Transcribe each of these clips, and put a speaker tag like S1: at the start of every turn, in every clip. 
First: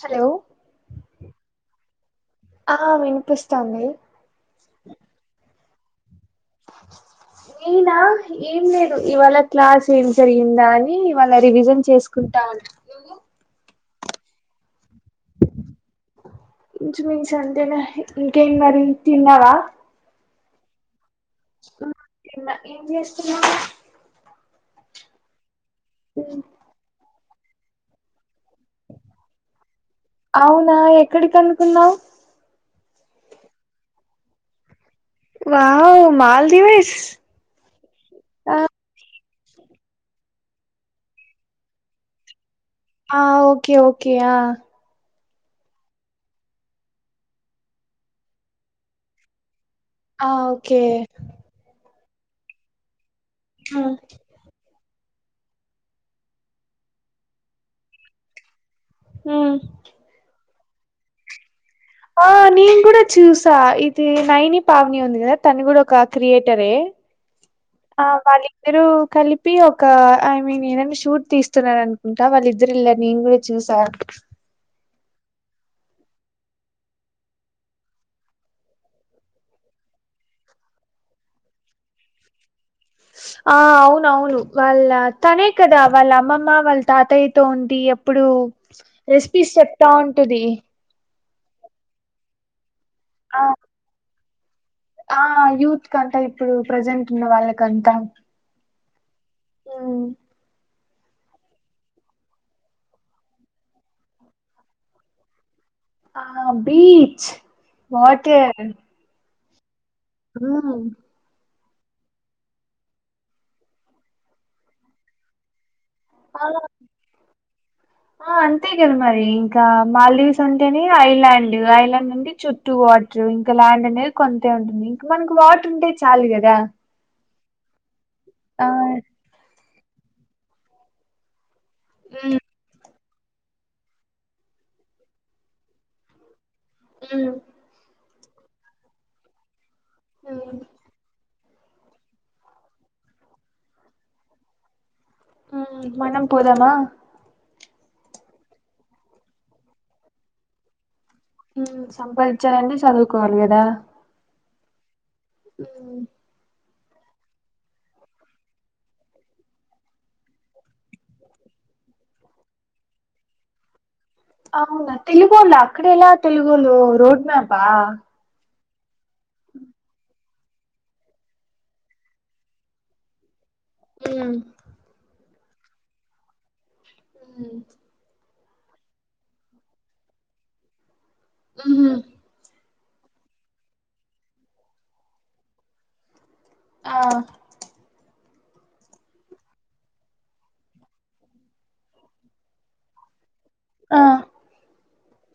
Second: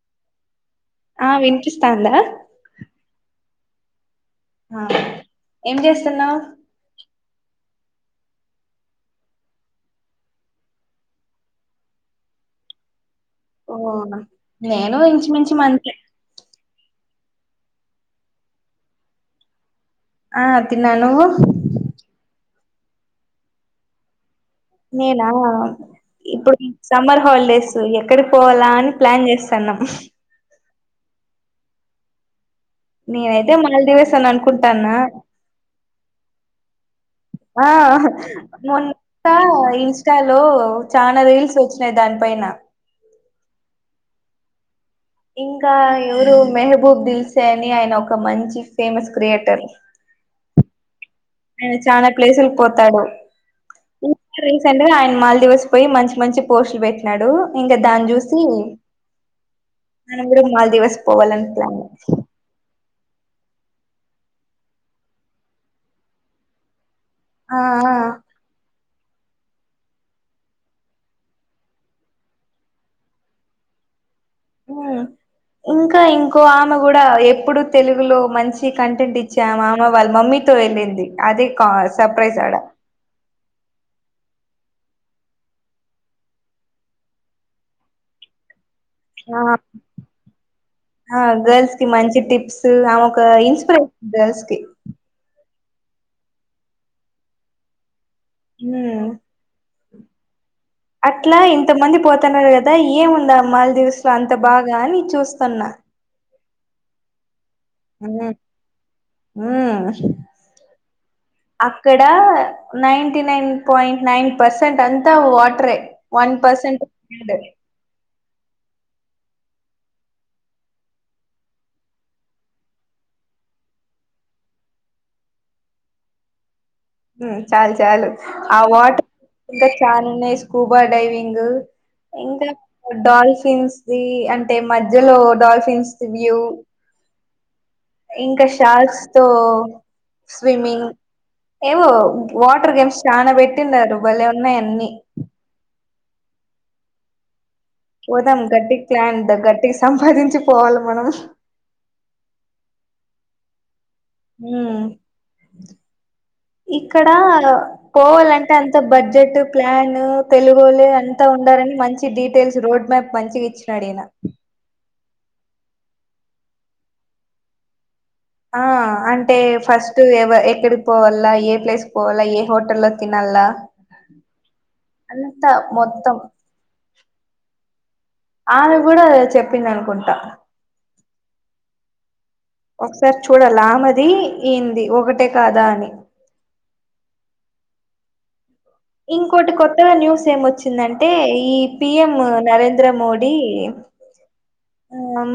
S1: Hello
S2: ఆ వినిపిస్తాందా
S1: చాంది
S2: ఆ ఏం చేస్తున్నావ్
S1: నేనా ఏం లేదు ఇవాళ క్లాస్ ఏం జరిగిందా అని ఇవాళ రివిజన్ చేసుకుంటాన్నా
S2: ఓ నా నేను ఇంచుమించుం అంతే
S1: ఇంచుమించు అంతేలే ఇంకేం మరి తిన్నావా
S2: ఆ తిన్న నువ్వు
S1: తిన్న ఏం చేస్తున్నావ్
S2: నేనా ఇప్పుడు సమ్మర్ హాలిడేస్ ఎక్కడి పోవల్ల అని ప్లాన్ చేస్తాన్నాం
S1: ఆ ఎక్కడికి అనుకున్నావ్
S2: నేనైతే మాల్దీవ్స్ అని అనుకుంటాన్నా
S1: వావ్ మాల్దీవ్స్
S2: ఆ
S1: ఆ
S2: మోన్ ఇంకా ఇన్స్టాలో చాల రీల్స్ వచ్చినాయి దానిపైన
S1: ఆ ఓకే ఓకే ఆ
S2: ఇంకా ఎవరు మెహబూబ్ దిల్సే అని ఆయన ఒక మంచి ఫేమస్ క్రియేటర్
S1: ఆ ఓకే
S2: ఆయన చానా ప్లేసులకి పోతాడు
S1: ఆ
S2: స్ అంటనే ఆయన మాల్దీవ్స్ పోయి మంచి మంచి పోస్టులు పెట్టినాడు ఇంకా దాన్ని చూసి
S1: హ్మ్
S2: మనం కూడ మాల్దీవ్స్ పోవాలని ప్లాన్
S1: ఓ నేను కూడా చూశా త్రి నైని పావని ఉంది కదా తన కూడా ఒక క్రియేటరే ఆ వాళ్ళిద్దరు కలిపి ఒక ఐ మీన్ ఏననా షూట్ తీస్తున్నరానుకుంటా వాళ్ళిద్దరు ఇళ్ల నేను కూడా చూసాను
S2: హు ఇంకా ఇంకో ఆమె కూడా ఎప్పుడు తెలుగులో మంచి కంటెంట్ ఇచ్చామె ఆమె వాళ్ళ మమ్మీతో వెళ్ళింది అదే కా సర్ప్రైస్ ఆడ
S1: ఆ అవునవును వాళ్ళ తనే కదా వాళ్ళ అమ్మమ్మ వాళ్ళ తాతయ్యతో ఉండి ఎప్పుడు
S2: ఆ
S1: రెసిపీస్ చెప్తా ఉంటది
S2: ఆ గర్ల్స్ కి మంచి టిప్స్ ఆమె ఒక
S1: ఆ
S2: ఇన్స్పిరేషన్ గర్ల్స్ కి
S1: ఆ యూత్ కంతా ఇప్పుడు ప్రజెంట్ ఉన్న వాళ్ళకంతా
S2: ఊ
S1: హ్మ్.
S2: అట్లా ఎంత మంది పోతన్నారు కదా ఏముందా ఆ మల్దివెస్లో అంత బాగా అని చూస్తున్నా
S1: ఆ బీచ్ వాటర్
S2: ఊ
S1: మ్మ్
S2: అక్కడ ninety nine point nine percent అంతా వాటరే వన్
S1: ఆ
S2: పర్సెంట్
S1: ఆ అంతే కదా మరి ఇంకా మాల్దీవ్స్ అంటేనే ఐలాండ్ ఐలాండ్ అంటే చుట్టూ వాట్ర్ ఇంకా ల్యాండ్ అనేది కొంతే ఉంటుంది ఇంకా మనకి వాటర్ ఉంటే చాలు కదా
S2: చాలు చాలు ఆ వాటర్ చాన్ ఉన్నాయి స్కూబా డైవింగ్
S1: మ్మ్
S2: ఇంకా డాల్ఫిన్స్ ది అంటే మధ్యలో డాల్ఫిన్స్ వ్యూ
S1: ఉ
S2: ఇంకా షాల్స్ తో
S1: మ్మ్
S2: స్విమ్మింగ్ ఏవో వాటర్ గేమ్స్ చానా పెట్టిండారు బలే ఉన్నాయ్ అన్ని
S1: మనం పోదమా
S2: పోదాం గట్టికి ప్లాన్ ద గట్టికి సంపాదించి పోవాలి మనం
S1: సంపాదించాలంటే చదువుకోవాలి కదా
S2: ఊ
S1: ఉ
S2: ఇక్కడ పోవాలంటే అంత బడ్జెట్ ప్లాన్ తెలుగొల్లె అంత ఉండ మంచి డీటెయిల్స్ రోడ్ మ్యాప్ మంచిగా ఇచ్చినాడు ఈయన
S1: అవునా తెలుగోళ్ళ అక్కడ ఎలా తెలుగోలు రోడ్ మ్యాపా
S2: ఆ అంటే ఫస్ట్ ఎ ఎక్కడికి పోవాల ఏ ప్లేస్ పోవాల ఏ హోటల్లో తిన్నళ్ళ
S1: ఉ
S2: అంత మొత్తం
S1: ఉమ్.
S2: ఆమె కూడా చెప్పింది అనుకుంటా.
S1: ఉమ్.
S2: ఒకసారి చూడాలే ఆమెది ఏంది ఒకటే కాదా అని.
S1: అవును.
S2: ఇంకోటి కొత్తగా న్యూస్ ఏం వచ్చిందంటే ఈ పిఎం నరేంద్ర మోడీ. డీ.
S1: ఆ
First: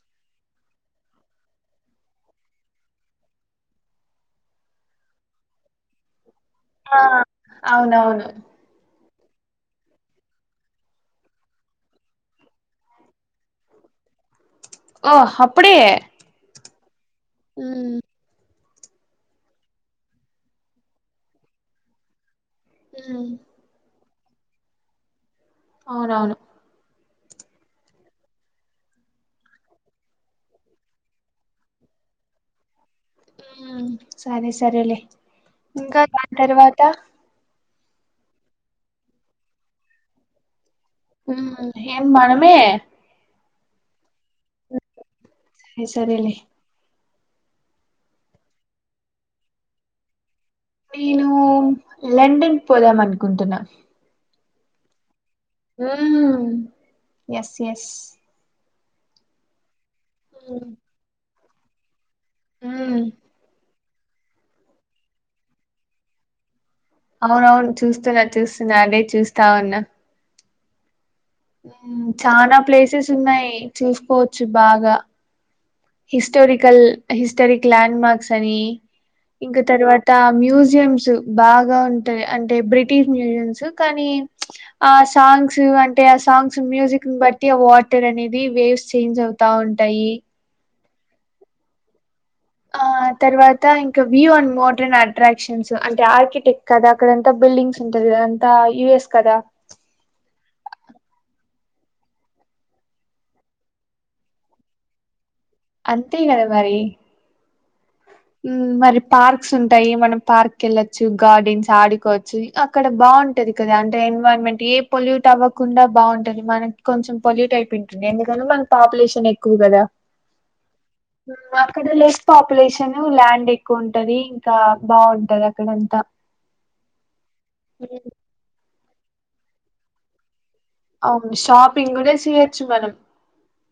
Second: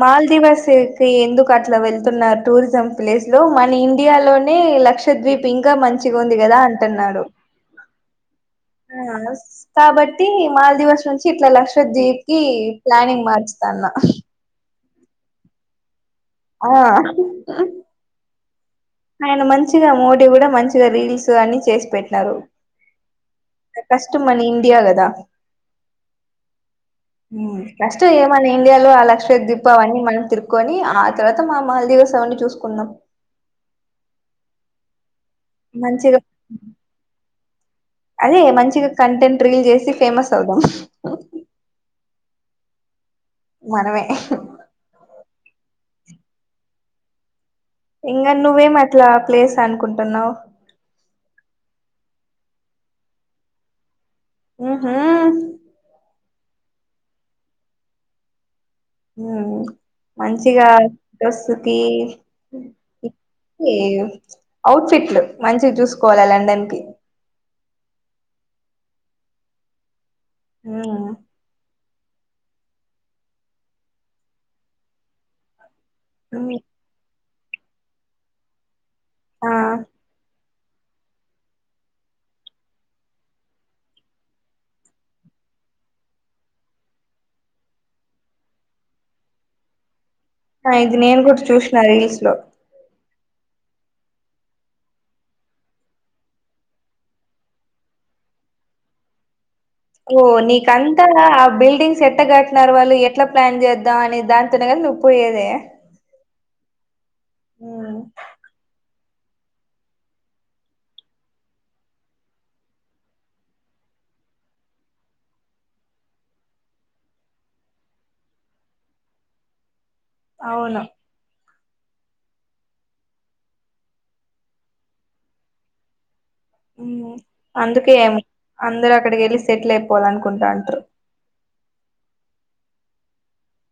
S2: మాల్దీవరుస్కి ఎందుకు అట్లా వెళ్తున్నారు టూరిజం ప్లేస్ లో మన ఇండియాలోని. లక్షదీప్ ఇంకా మంచిగుంది కదా
S1: ఆ
S2: అంటున్నాడు.
S1: అవునవును
S2: ఆహ్ కాబట్టి మాల్ దివస్ నుంచి ఇట్లా లక్షదీప్ కి ప్లానింగ్ మార్చుతా. అన్న.
S1: ఆహ్ అప్పుడే.
S2: ఆహ్.
S1: మ్మ్
S2: ఆయన మంచిగా మోడీ కూడా మంచిగా రీల్స్ అన్ని చేసి పెట్టినారు.
S1: ఉమ్.
S2: ఫస్ట్ మన ఇండియా కదా.
S1: అవునవును.
S2: ఉమ్ ఫస్ట్ ఈ మన ఇండియాలో ఆ లక్ష ద్వీప్ అవన్నీ మనం తిరుకొని ఆ తర్వాత మా మాల్. దేశాన్ని చూసుకుందాం.
S1: ఉమ్ సరే సరేలే ఇంకా దాని
S2: మంచిగా
S1: తర్వాత.
S2: అదే మంచిగా కంటెంట్ రిల్ చేసి ఫేమస్ అవుదాం.
S1: ఉమ్ ఏన్ మనమే.
S2: మనమే.
S1: ఈ సరేలే.
S2: ఇంకా నువ్వేమి అట్లా ప్లేస్ అనుకుంటున్నావు.
S1: నేను లండన్ పోదాం అనుకుంటున్నా.
S2: ఉమ్.
S1: ఉమ్ ఎస్ ఎస్.
S2: ఉమ్ మంచిగా వస్తుతి.
S1: ఉమ్
S2: ఏం ఔట్ ఫిట్లు మంచిగా చూసుకోవాలి లండన్ కి.
S1: అవున అవును చూస్తున్నా చూస్తున్నా అదే చూస్తావున్నా.
S2: ఆహ్.
S1: ఉమ్ చానా ప్లేసెస్ ఉన్నాయి చూసుకోవచ్చు బాగా.
S2: ఉమ్
S1: హిస్టారికల్ హిస్టారిక్ ల్యాండ్ మార్క్స్ అని
S2: ఆ
S1: ఇంకా తర్వాత మ్యూజి. స్యిముస్ బాగా ఉంటాయి అంటే బ్రిటిష్ మ్యూజిస్ కానీ ప్చ్ ఆ సాంగ్స్. అంటే ఆ సాంగ్స్ మ్యూజిక్ ని బట్టి ఆ వాటర్ అనేది వేవ్స్ చేంజ్ అవుతా ఉంటాయి.
S2: ఇది నేను కూడా చూసిన రీల్స్ లో.
S1: ఆ తర్వాత ఇంకా view and motor and attractions అంటే ఆర్కిటెక్ట్ కదా అక్కడంతా బిల్డింగ్స్ ఉంటాయి. కదాంతా యుఎస్ కదా.
S2: ఓ నీకంతా ఆ బిల్డింగ్స్ ఎట్లా కట్నారు వాళ్ళు ఎట్లా ప్లాన్ చేద్దాం అని దానితోనే కదా. నువ్వు పోయేదే.
S1: తిన్నారా మరి. ఉమ్ మరి. పార్క్స్ ఉంటాయి మనం పార్క్ వెళ్లొచ్చు గార్డెన్స్ ఆడుకోవచ్చు అక్కడ బాగుంటది కదా అంటే. ఎన్వరాన్మెంట్ ఏ పొల్యూట్ అవ్వకుండా బాగుంటుంది మనకి కొంచెం పొల్యూట్ అయిపోయి ఉంటుంది ఎందుకంటే మన పాపులేషన్. షక్కు కద
S2: అవును
S1: అక్కడ లెస్ పాపులేషన్ ల్యాండ్ ఎక్కువ ఉంటది ఇంకా బాగుంటది అక్కడంతా
S2: అందుకే
S1: మ్మ్.
S2: ఏం అందరు అక్కడికి వెళ్ళి సెటిల్ అయిపోవాలనుకుంటానారు
S1: అవును షాపింగ్ కూడా చేయొచ్చు మనం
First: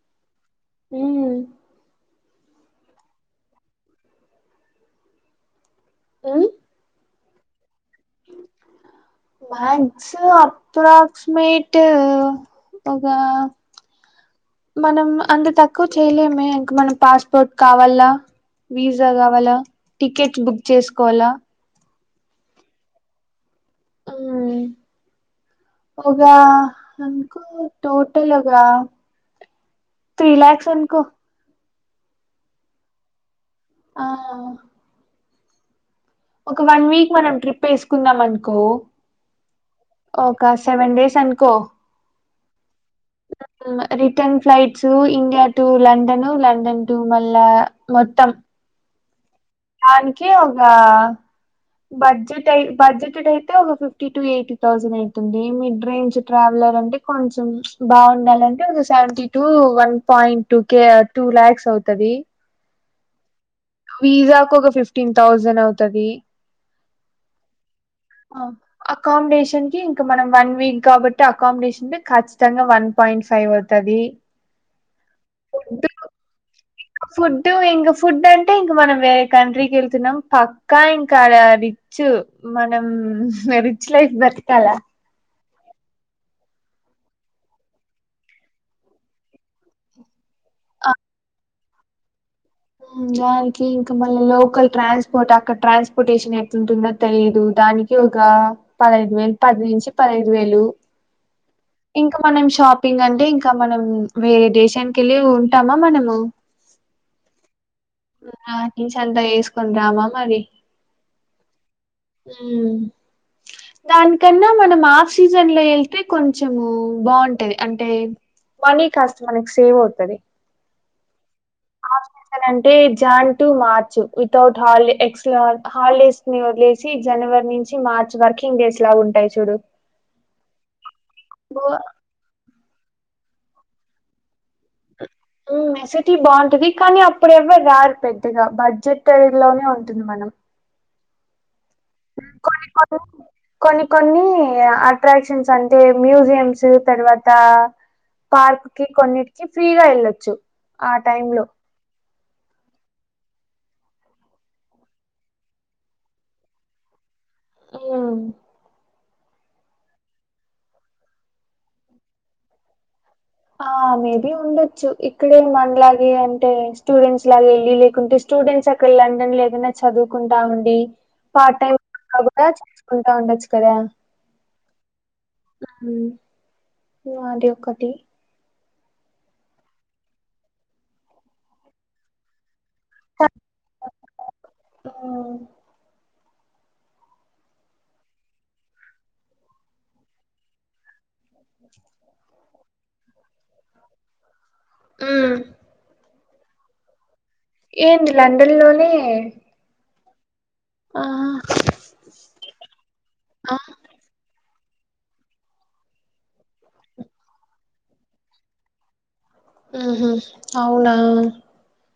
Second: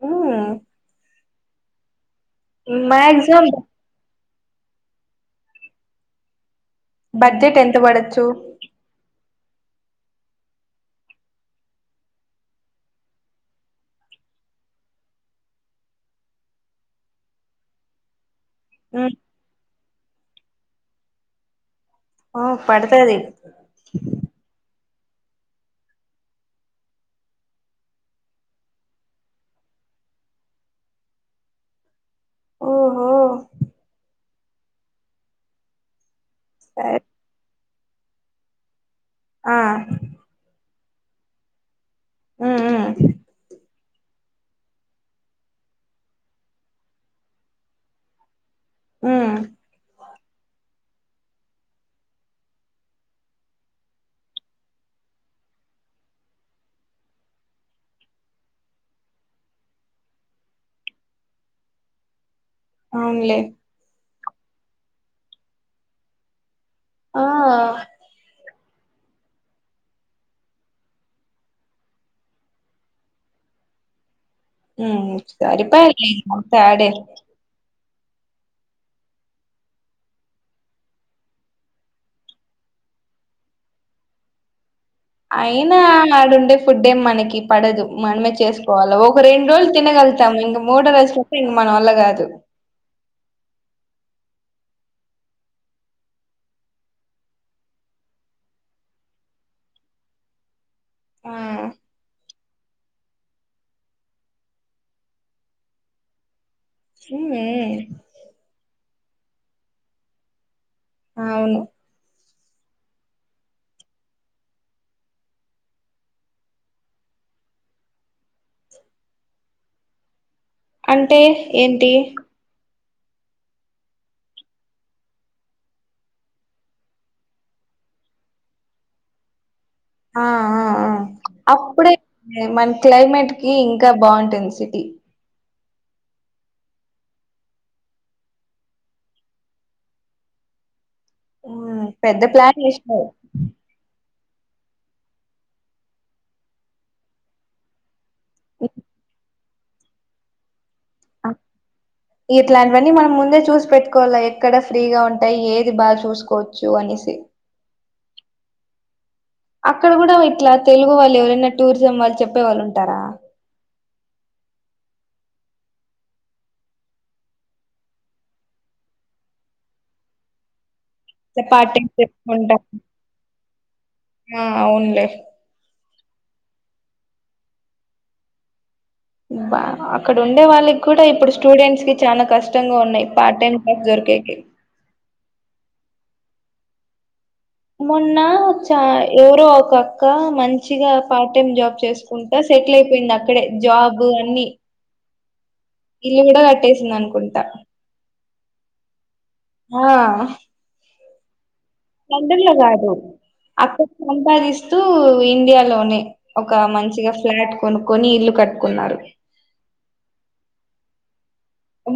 S2: ఉమ్
S1: అ
S2: మ్యాక్సిమమ్
S1: ఆ
S2: బడ్జెట్ ఎంత పడచ్చు
S1: మగస్ అప్రాసిమేట్ ఒక మనం అంత తక్కువ చేయలేమే ఇంక మనం పాస్పోర్ట్ కావల్ల పీజా
S2: ఉమ్
S1: కావాలా టికెట్స్ బుక్ చేసుకోవాలా
S2: ఆ పడుతది
S1: ఆ ఉగా అకు టోటల్ ఉగా త్రీ ల్యాక్స్ అనుకో
S2: ఓహో
S1: ఆ ఒక వన్
S2: సరే
S1: వీక్ మనం ట్రిప్ వేసుకుందాం అనుకో
S2: ఆ
S1: ఒక సెవెన్ డేస్ అనుకో
S2: ఆ ఆ
S1: return flights India to London London to మళ్ళా మొత్తం
S2: ఉ
S1: ధానికీ ఉగా బడ్జెట్ బడ్జెట్ అయితే ఒక ఫిఫ్టీ టు ఎయిటీ థౌసండ్ అయితుంది మిడ్ రేంజ్ ట్రావెల్ కొంచం బాండాలంటే seventy two one point two K to lakhs సౌతది
S2: అవునులే
S1: వీజాకు ఒక ఫిఫ్టీన్ థౌజండ్ అవుతది
S2: ఆ
S1: అకామిడేషన్ కి ఇంకా మనం వన్ వీక్ కాబట్టి అకామిడేషన్ ఖచ్చితంగా వన్ పాయింట్ ఫైవ్ అవుతది అది
S2: సరిపలె
S1: ఇంక ఫుడ్ ఎంగ ఫుడ్ అంటే ఇంక మనం వేరే కంట్రీకి వెళ్తున్నాం పక్కా ఇంకా రిచ్ మనం ఉ రిచ్ లైఫ్ బతికాల
S2: అయినా ఆడుండే ఫుడ్ ఏం మనకి పడదు మనమే చేసుకోవాలా ఒక రెండు రోజులు తినగలుగుతాం ఇంగ మూడ
S1: ఆ
S2: వయసుల ఎంగ మన వల్ల గాదు
S1: దానికి ఇంకా మళ్ళీ లోకల్ ట్రాన్స్పోర్ట్ అక్కడ ట్రాన్స్పోర్టేషన్ ఎట్లుంటుందో తెలీదు దానికి ఒక పదహైదు వేలు పది నుంచి పదహైదు వేలు
S2: ఆ
S1: ఇంకా మనం షాపింగ్ అంటే ఇంకా మనం వేరే దేశానికి వెళ్ళి ఉంటామా మనము
S2: హు
S1: నా నుంచి అంతా వేసుకొని రామా మరి
S2: అవును
S1: ఊ దానికన్నా మనం ఆఫ్ సీజన్ లో ఎళ్తే కొంచము బాగుంటది అంటే మనీ కాస్త మనకి సేవ్ అవుతది
S2: అంటే ఏంటి
S1: హాఫ్ సీజన్ అంటే జాన్ టు మార్చ్ వితౌట్ హాలి ఎక్సల హాలిడేస్ ని వదిలేసి జనవ నుంచి మార్చ్ వర్కింగ్ డేస్ లాగా ఉంటాయి చూడు బో-
S2: అప్పుడే మన క్లైమేట్ కి ఇంకా బాగుంటుంది సిటీ
S1: మెసటీ బాగుంటది కానీ అప్పుడు ఎవ్వరు రారు పెద్దగా బడ్జెట్ లోనే ఉంటుంది మనం
S2: ఉమ్, పెద్ద ప్లాన్
S1: కొన్ని కొన్ని
S2: చేసినారు
S1: కొన్ని కొన్ని అట్రాక్షన్స్ అంటే మ్యూజియంమ్స్ తర్వాత పార్క్ కి కొన్ని ఫ్రీగా వెళ్ళొచ్చు ఆ టైమ్ లో
S2: ఇట్లాంటివన్నీ మనం ముందే చూసి పెట్టుకోవాల ఎక్కడ ఫ్రీగా ఉంటాయి ఏది బాగా చూసుకోవచ్చు అనేసి
S1: ఉ
S2: అక్కడ కూడా ఇట్లా తెలుగు వాళ్ళు ఎవరైనా టూరిజం వాళ్ళు చెప్పే వాళ్ళు ఉంటారా
S1: ఆ మేబి ఉండొచ్చు ఇక్కడే మనలాగే అంటే స్టూడెంట్స్ లాగ ఎళ్ళి లేకుంటే స్టూడెంట్స్ అక్కడ లండన్ లో ఏదైనా చదువుకుంటా ఉండి
S2: ఇట్లా
S1: పార్ట్ టైమ్
S2: టైం
S1: కూడా
S2: చెప్పుకుంటాం
S1: చేసుకుంటా ఉండచ్చు కదా
S2: ఆ అవునులే
S1: ఉ అది ఒకటి
S2: బా అక్కడ ఉండే వాళ్ళకి కూడా ఇప్పుడు స్టూడెంట్స్ కి చాలా కష్ తంగా ఉన్నాయ్ పార్ట్ టైం జాబ్ దొరికేకి
S1: హ్మ్.
S2: మొన్న చ ఎవరో ఒకక్క మంచిగా పార్ట్ టైమ్ జాబ్ చేసుకుంటా సెటిల్ అయిపోయింది అక్కడే జాబ్ అన్ని
S1: ఉ
S2: ఇల్లు కూడా కట్టేసింది అనుకుంటా
S1: ఏంటి లండన్ లోనే
S2: ఆ
S1: ఆ
S2: మండలగాదు
S1: ఆ!
S2: అక్కడ సంపాదిస్ ఇండియాలోనే ఒక మంచిగా ఫ్లాట్ కొనుక్కొని ఇల్లు కట్టుకున్నారు
S1: ఉహు అవునా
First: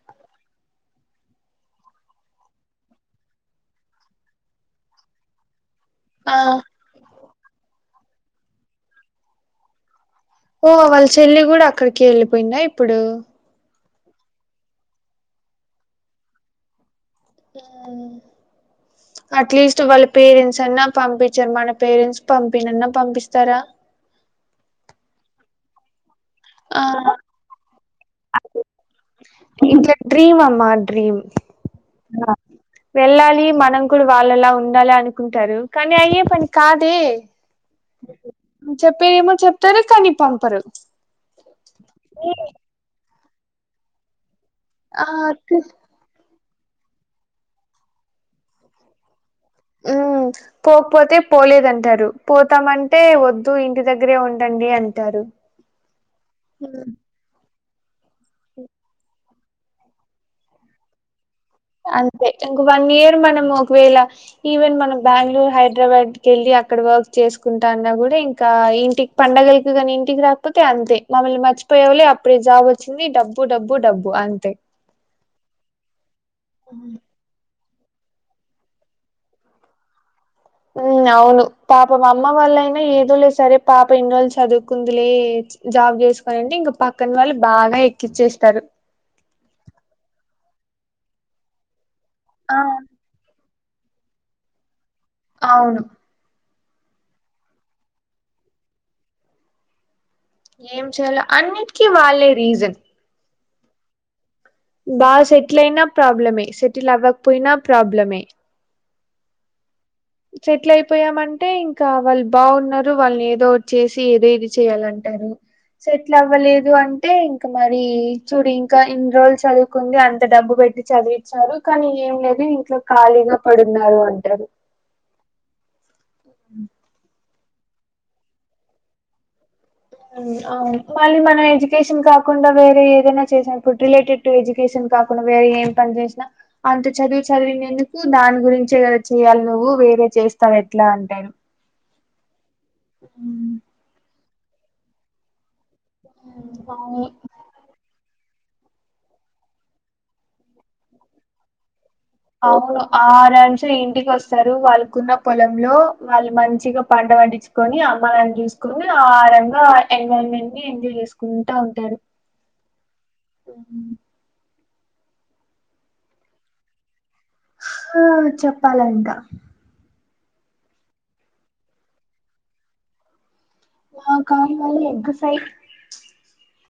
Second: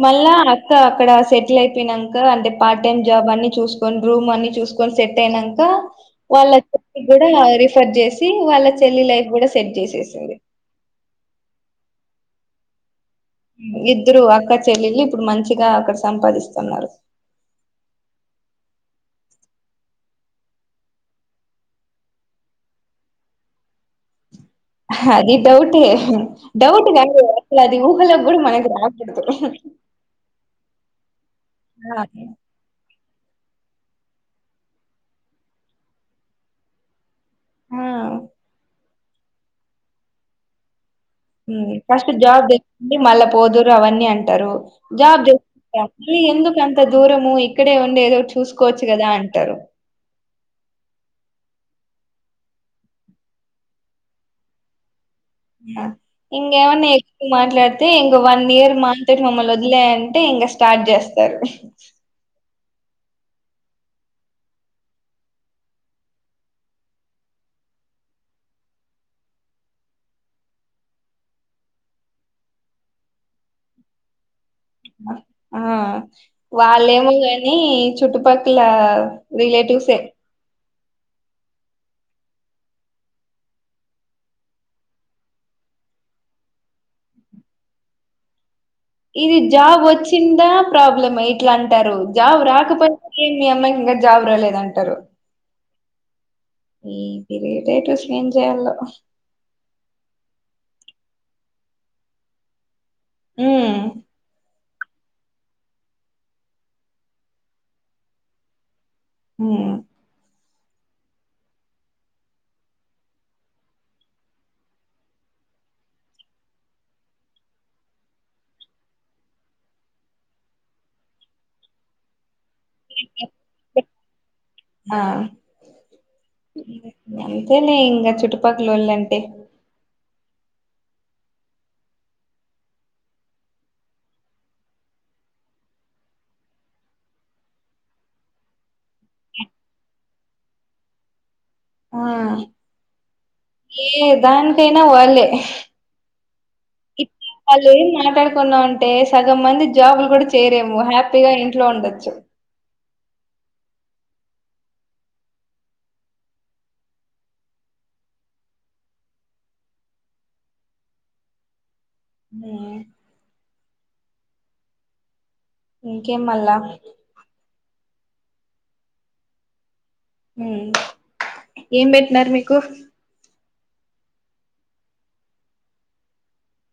S2: మళ్ళా అక్క అక్కడ సెటిల్ అయిపోయినంక అంటే పార్ట్ టైమ్ జాబ్ అన్ని చూసుకోని రూమ్ అన్ని చూసుకో సెట్ అయినంక
S1: ఆ!
S2: వాళ్ళ చెల్లి కూడా రిఫర్ చేసి వాళ్ళ చెల్లి లైఫ్ కూడా సెట్ చేసేసి
S1: ఓ వాళ్ళ చెల్లి కూడా అక్కడికె వెళ్ళిపోయిందా ఇప్పుడు
S2: ఇద్దరు అక్క చెల్లిళ్లు ఇప్పుడు మంచిగా అక్కడ సంపాదిస్తున్నారు
S1: ఆ అట్లీస్ట్ వాళ్ళ పేరెంట్స్ అన్నా పంపించారు మన పేరెంట్స్ పంపినన్నా పంపిస్తారా
S2: అది డౌటే డౌట్
S1: ఆ!
S2: కాదు అసలా అది ఊహలో కూడా మనకు రాకూడదు
S1: ఇట్లా డ్రీమ్ అమ్మా డ్రీమ్
S2: ఆ
S1: వెళ్ళాలి మనం కూడా వాళ్ళలా ఉండాలి అనుకుంటారు కాని అయ్యే పని కాదే
S2: ఆ
S1: చెప్పేదేమో చెప్తారు కాని పంపరు
S2: ఫస్ట్ జాబ్ తెచ్చుకోండి మళ్ళా పోదురు అవన్నీ అంటారు
S1: ఆ
S2: జాబ్ చే మళ్ళీ ఎందుకు అంత దూరము ఇక్కడే ఉండే ఏదో చూసుకోవచ్చు కదా అంటారు [inaudible]
S1: ఉమ్ పోకపోతే పోలేదంటారు పోతామంటే వద్దు ఇంటి దగ్గరే ఉండండి అంటారు
S2: ఇంగేమన్నా
S1: ఉమ్
S2: ఎక్కువ మాట్లాడితే ఇంగా వన్ ఇయర్ మా మమ్మల్ని వదిలేయ్ అంటే ఇంగా స్టార్ట్ చేస్
S1: అంతే ఇంక వన్ ఇయర్ మనము ఒకవేళ ఈవెన్ మనం బెంగళూరు హైదరాబాదికి వెళ్ళి అక్కడ వర్క్ చేసుకుంటా అన్నా కూడా ఇంకా ఇంటికి పండగలికి కాని ఇంటికి రాకపోతే అంతే మమ్మల్ని మర్చిపోయావులే అప్పుడే జాబ్ వచ్చింది డబ్బు డబ్బు డబ్బు డబ్బు అంతే
S2: వాళ్లేమో గని నీ చుట్టుపక్కల రిలేటివ్సే
S1: అవును పాపం అమ్మ వాళ్ళయినా ఏదో లే సరే పాప ఇన్ని రోజులు చదువుకుంది లే జాబ్ చేసుకోనింటే ఇంకా పక్కన వాళ్ళు బాగా ఎక్కించేస్తారు
S2: ఇది జాబ్ వచ్చిందా ప్రాబ్లమ్ ఇట్ల అంటారు జాబ్
S1: ఆ
S2: రాకపోయినా మీ అమ్మాయికి ఇంకా జాబ్ రాలేదా అంటారు
S1: అవును
S2: ఈ రిలేటివ్స్ ని ఏం చేయాలో
S1: ఏం చేయాలో అన్నిటికీ వాళ్ళే రీజన్
S2: ఊ
S1: బాగా సెటిల్ అయిన ప్రాబ్లమే సెటిల్ అవ్వకపోయినా ప్రాబ్లమే
S2: ఈ
S1: సెటిల్ అయిపోయామంటే ఇంకా వాళ్ళు బాగున్నారు వాళ్ళని ఏదోటి చేసి ఏదో ఇది చేయాలంటారు సెట్ల్ అవ్వలేదు అంటే ఇంకా మరి చూడి ఇంకా ఇన్ని రోజు చదువుకుంది అంత డబ్బు పె పెట్టి చదివిచ్చారు కానీ ఏం లేదు ఇంట్లో ఖాళీగా పడున్నావు అంటారు
S2: ఆ అంతేలే ఇంకా చుట్టుపక్కలోళ్ళంటే
S1: అవును మళ్ళీ మనం ఎడ్యుకేషన్ కాకుండా వేరే ఏదైనా చేసినప్పుడు రిలేటెడ్ టు ఎడ్యుకేషన్ కాకుండా వేరే ఏం పని చేసినా అంత చదివి చదివినందుకు దాని గురించే కదా చెయాలి నువ్వు వేే వేరే చేస్తావ్ ఎట్లా అంటారు
S2: ఆ ఏ దానికైనా వాళ్ళే
S1: అవును
S2: ఇప్పుడు వాళ్ళు ఏం మాట్లా కున్నా అంటే సగం మంది జాబ్లు కూడా చేయరేమో హ్యాపీగా ఇంట్లో ఉండొచ్చు
S1: అవును ఆరాంసే ఇంటికి వస్తారు వాళ్ళకున్న పొలంలో వాళ్ళు మంచిగా పంట పండించుకొని అమ్మ నాన్న ని చూసుకుని ఆ రంగా ఎంజాయ్మెంట్ ఎంజాయ్ చేసుకుంటా ఉంటారు
S2: ఉ
S1: ఉహు
S2: ఇంకేం మల్ల
S1: ఆ చెప్పాలంట
S2: ఉమ్ ఏం పెట్టినారు మీకు
S1: మాకా మాది ఎగ్ ఫ్రై